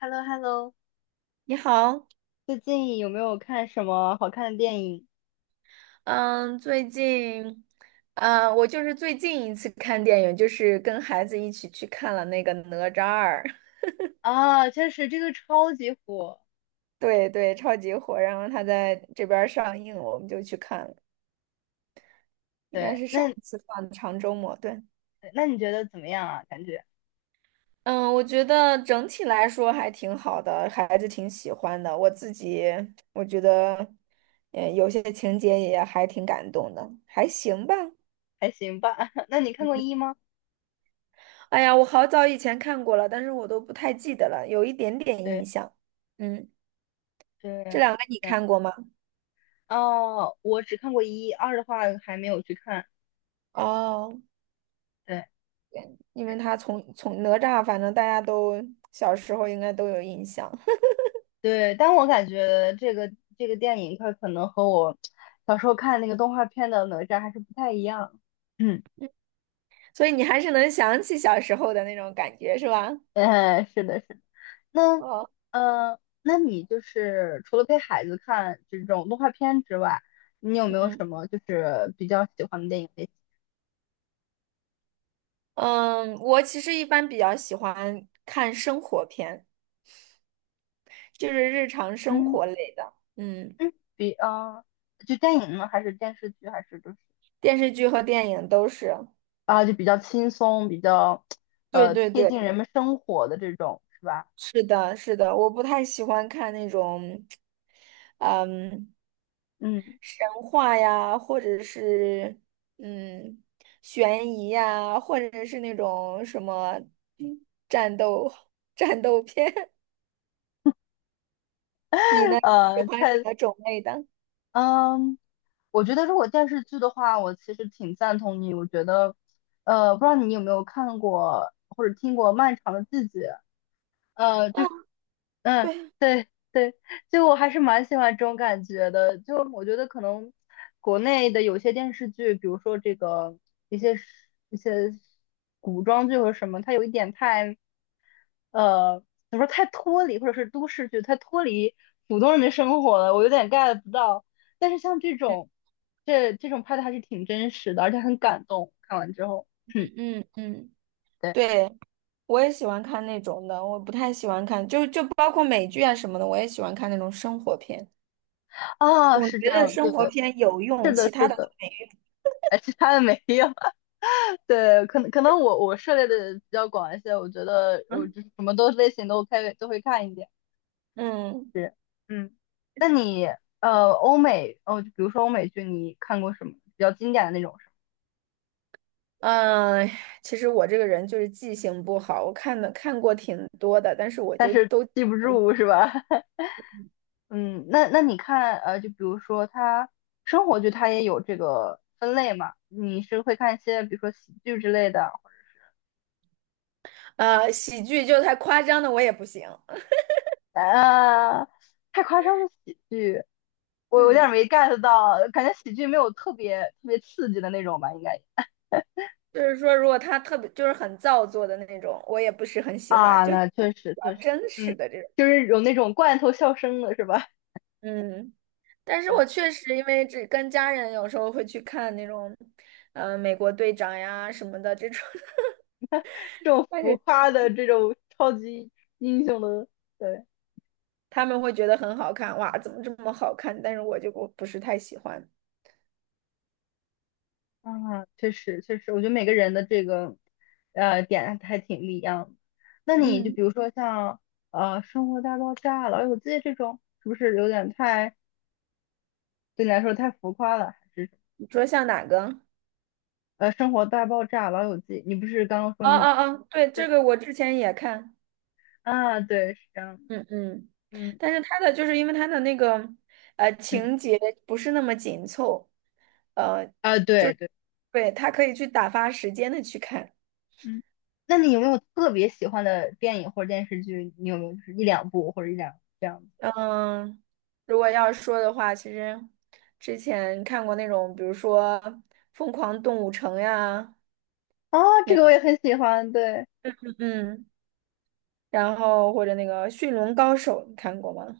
h e l l o h e l l o 你好，最近有没有看什么好看的电影？嗯，最近，我就是最近一次看电影，就是跟孩子一起去看了那个《哪吒二》，啊，确实这个超级火。对对，超级火，然后他在这边儿上映，我们就去看了，应该对，是上那一次放的长周末，对，那你觉得怎么样啊？感觉嗯，我觉得整体来说还挺好的，孩子挺喜欢的，我自己我觉得，有些情节也还挺感动的，还行吧。还行吧。那你看过一吗？哎呀，我好早以前看过了，但是我都不太记得了，有一点 点印对象。嗯，对，这两个你嗯，看过吗？哦，我只看过一，二的话还没有去看。哦，对对因为他从哪吒，反正大家都小时候应该都有印象，对，但我感觉这个电影它可能和我小时候看那个动画片的哪吒还是不太一样。嗯。所以你还是能想起小时候的那种感觉，是吧？哎，是的，是的。那哦，那你就是除了陪孩子看这种动画片之外，你有没有嗯什么就是比较喜欢的电影类型？嗯，我其实一般比较喜欢看生活片，就是日常生嗯活类的。嗯，嗯，就电影呢，还是电视剧，还是就是电视剧和电影都是。啊，就比较轻松，比较对对贴近对。人们生活的这种，是吧？是的，是的，我不太喜欢看那种，嗯，嗯，神话呀，或者是嗯，悬疑呀，或者是那种什么战斗 战斗片。你呢？你喜呃，欢什太么种类的？嗯，我觉得如果电视剧的话，我其实挺赞同你。我觉得不知道你有没有看过或者听过《漫长的季节》。就嗯，是嗯，对，对对，就我还是蛮喜欢这种感觉的。就我觉得可能国内的有些电视剧，比如说这个一些一些古装剧或者什么，它有一点太呃，怎么说太脱离，或者是都市剧太脱离普通人的生活了，我有点 get 不到。但是像这种拍的还是挺真实的，而且很感动。看完之后，嗯嗯，嗯嗯，嗯，对对，我也喜欢看那种的，我不太喜欢看，就包括美剧啊什么的，我也喜欢看那种生活片。啊，我是这觉得样，对，生活片有用，是的，其他是的都的，没哎，其他的没有。对，可能我涉猎的比较广一些，我觉得用。我就是什么都类型都 OK 都会看一点。嗯。是，嗯，那你欧美哦，就比如说欧美剧，你看过什么比较经典的那种是吧？嗯，其实我这个人就是记性不好，我看过挺多的，但是我就都记不住是吧？嗯，那你看就比如说它生活剧，它也有这个分类嘛？你是会看一些比如说喜剧之类的喜剧就太夸张的我也不行，啊？太夸张的喜剧，我有点嗯，没 get 到，感觉喜剧没有特别特别刺激的那种吧，应该。就是说如果他特别就是很造作的那种，我也不是很喜欢，啊，就比那确实确较实，真实嗯，的这种，就是有那种罐头笑声的是吧？嗯，但 是我对，确实因为只跟家人有时候会去看那种，美国队长呀什么的这种，这种但浮是夸的这种超级英雄的，对，他们会觉得很好看，哇，怎么这么好看？但是我就不是太喜欢，啊，确实确实，我觉得每个人的这个点还挺不一样的。那你就嗯，比如说像《生活大爆炸》哎《老友记》这种，是不是有点对你来说太浮夸了？还是什么你说像哪个？《生活大爆炸》哎《老友记》？你不是刚刚说啊你啊啊！对，这对个我之前也看，啊？对，是这样的，嗯嗯，嗯但是它的就是因为它的那个嗯，情节不是那么紧凑，呃，啊，就对是对。对，它可以去打发时间的去看。嗯，那你有没有特别喜欢的电影或者电视剧？你有没有就是一两部或者一两这样子？嗯，如果要是说的话，其实之前看过那种，比如说《疯狂动物城》呀，啊，这个我也很喜欢，对，嗯，然后或者那个《驯龙高手》，你看过吗？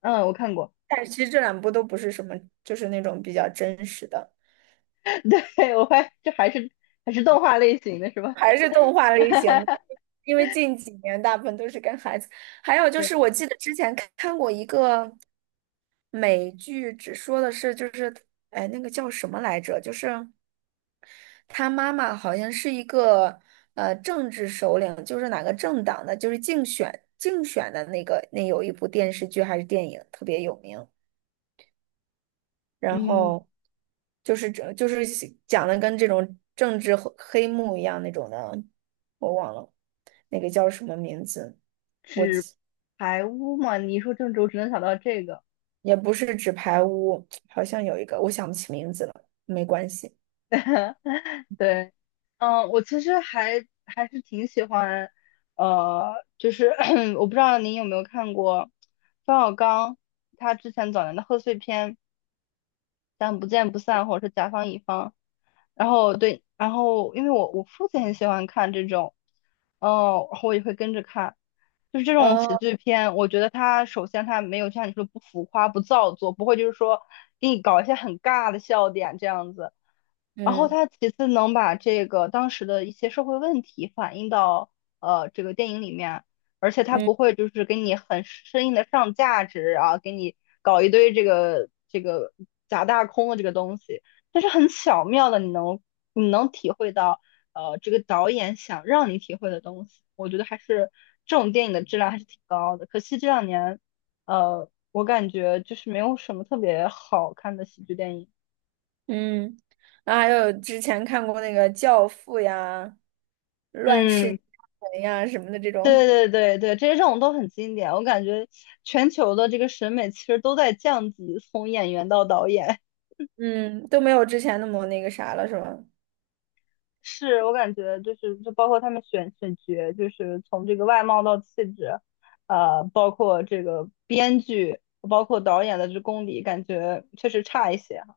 嗯，我看过，但是其实这两部都不是什么，就是那种比较真实的。对，我发现这还是动画类型的是吧？还是动画类型的，因为近几年大部分都是跟孩子。还有就对，是，我记得之前看过一个美剧，只说的是就是，哎，那个叫什么来着？就是他妈妈好像是一个政治首领，就是哪个政党的，就是竞选的那个，那有一部电视剧还是电影特别有名。然嗯，后就是这就是讲的跟这种政治黑幕一样那种的，我忘了那个叫什么名字，纸牌屋嘛，你一说郑州，我只能想到这个。也不是纸牌屋，好像有一个我想不起名字了，没关系。对，嗯，我其实还是挺喜欢，就是 我不知道您有没有看过冯小刚他之前早年的贺岁片。咱《不见不散》，或者是《甲方乙方》。然后对，然后因为我父亲很喜欢看这种，哦，然后我也会跟着看，就是这种喜哦，剧片，我觉得它首先它没有像你说不浮夸、不造作，不会就是说给你搞一些很尬的笑点这样子。然后嗯他其次能把这个当时的一些社会问题反映到这个电影里面，而且他嗯不会就是给你很生硬的上价值啊，给你搞一堆这个假大空的这个东西，但是很巧妙的你能体会到这个导演想让你体会的东西，我觉得还是这种电影的质量还是挺高的，可惜这两年我感觉就是没有什么特别好看的喜剧电影。嗯，然后还有之前看过那个《教父》呀，《乱世嗯，佳人》呀什么的这对种，对对对，这些这种都很经典。我感觉全球的这个审美其实都在降级，从演员到导演，嗯，都没有之前那么那个啥了，是吧？是我感觉就是就包括他们选角，就是从这个外貌到气质，包括这个编剧，包括导演的这功底，感觉确实差一些哈。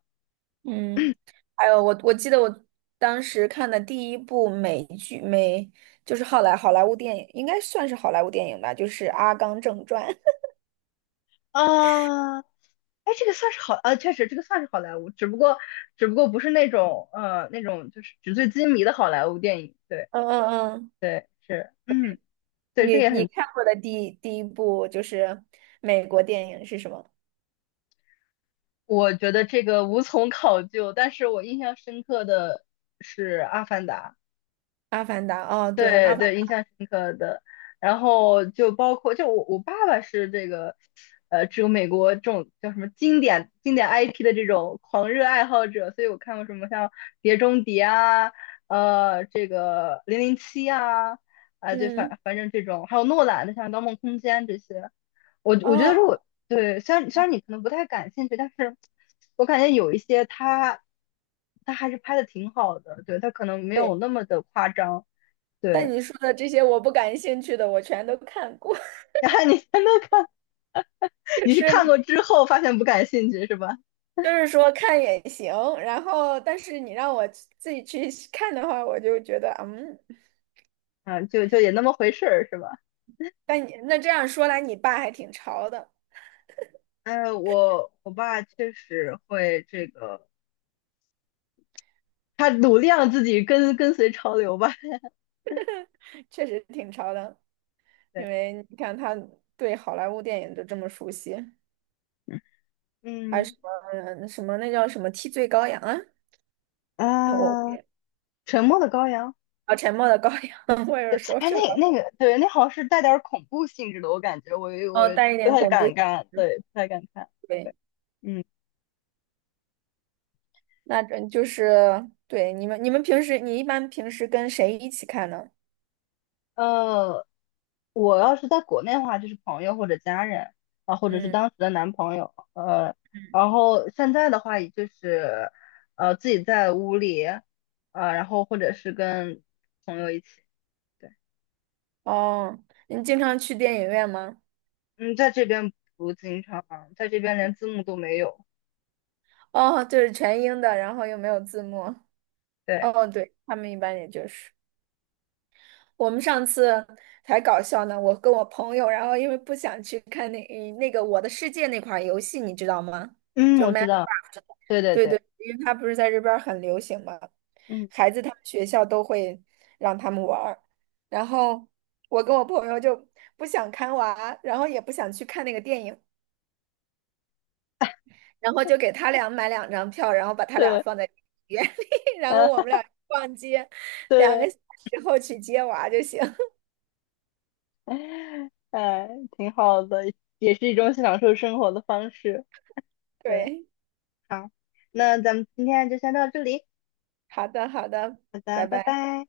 嗯，还有我记得我当时看的第一部美剧就是好莱坞电影，应该算是好莱坞电影吧，就是《阿甘正传》。啊，哎，这个算是好，确实这个算是好莱坞，只不过不是那种就是纸醉金迷的好莱坞电影。对 嗯嗯嗯，对是，嗯，对，这你个也你很。看过的第一部就是美国电影是什么？我觉得这个无从考究，但是我印象深刻的是《阿凡达》，《阿凡达》哦，对，对《阿凡》对，印象深刻的。然后就包括，就我爸爸是这个，只有美国这种叫什么经典 IP 的这种狂热爱好者，所以我看过什么像《碟中谍》啊，这个《零零七》啊，啊、对，嗯反正这种，还有诺兰的像《盗梦空间》这些，我觉得哦如果对，虽然你可能不太感兴趣，但是我感觉有一些他还是拍的挺好的，对，他可能没有对，那么的夸张，但对。你说的这些我不感兴趣的，我全都看过，然后你全都看，就你是看是过之后发现不感兴趣是吧？就是说看也行，然后但是你让我自己去看的话，我就觉得嗯。嗯，就也那么回事儿是吧？但你那这样说来，你爸还挺潮的，哎，我爸确实会这个，他努力让自己跟随潮流吧。确实挺潮的。因对，为你看他对好莱坞电影都这么熟悉，还有什嗯么什么那叫什么替罪羔羊啊？哎，我啊，沉默的羔羊。啊，沉默的羔羊，我有对，时候哎，就老那那个，对，那好像是带点儿恐怖性质的，我感觉我哦带一不点太恐怖。敢看，对，不太敢看。对，对，嗯，那这就是对你们，你们平时你一般平时跟谁一起看呢？呃，我要是在国内的话，就是朋友或者家人啊，或者是嗯当时的男朋友，嗯，然后现在的话，也就是自己在屋里，然后或者是跟朋友一起，对，哦，你经常去电影院吗？嗯，在这边不经常，在这边连字幕都没有，哦，就是全英的，然后又没有字幕。对，哦，对，他们一般也就是。我们上次才搞笑呢，我跟我朋友，然后因为不想去看那那个《我的世界》那款游戏，你知道吗？嗯，就 我 m 知 a 道，对对对对，对，因为它不是在这边儿很流行嘛，嗯，孩子他们学校都会让他们玩儿。然后我跟我朋友就不想看娃，然后也不想去看那个电影，然后就给他俩买两张票，然后把他俩对，放在 电影院 里，然后啊，我们俩逛街，两对。个小时后去接娃就行。哎，挺好的，也是一种享受生活的方式。对，对。好，那咱们今天就先到这里，好的，好的，好拜的，拜拜。拜。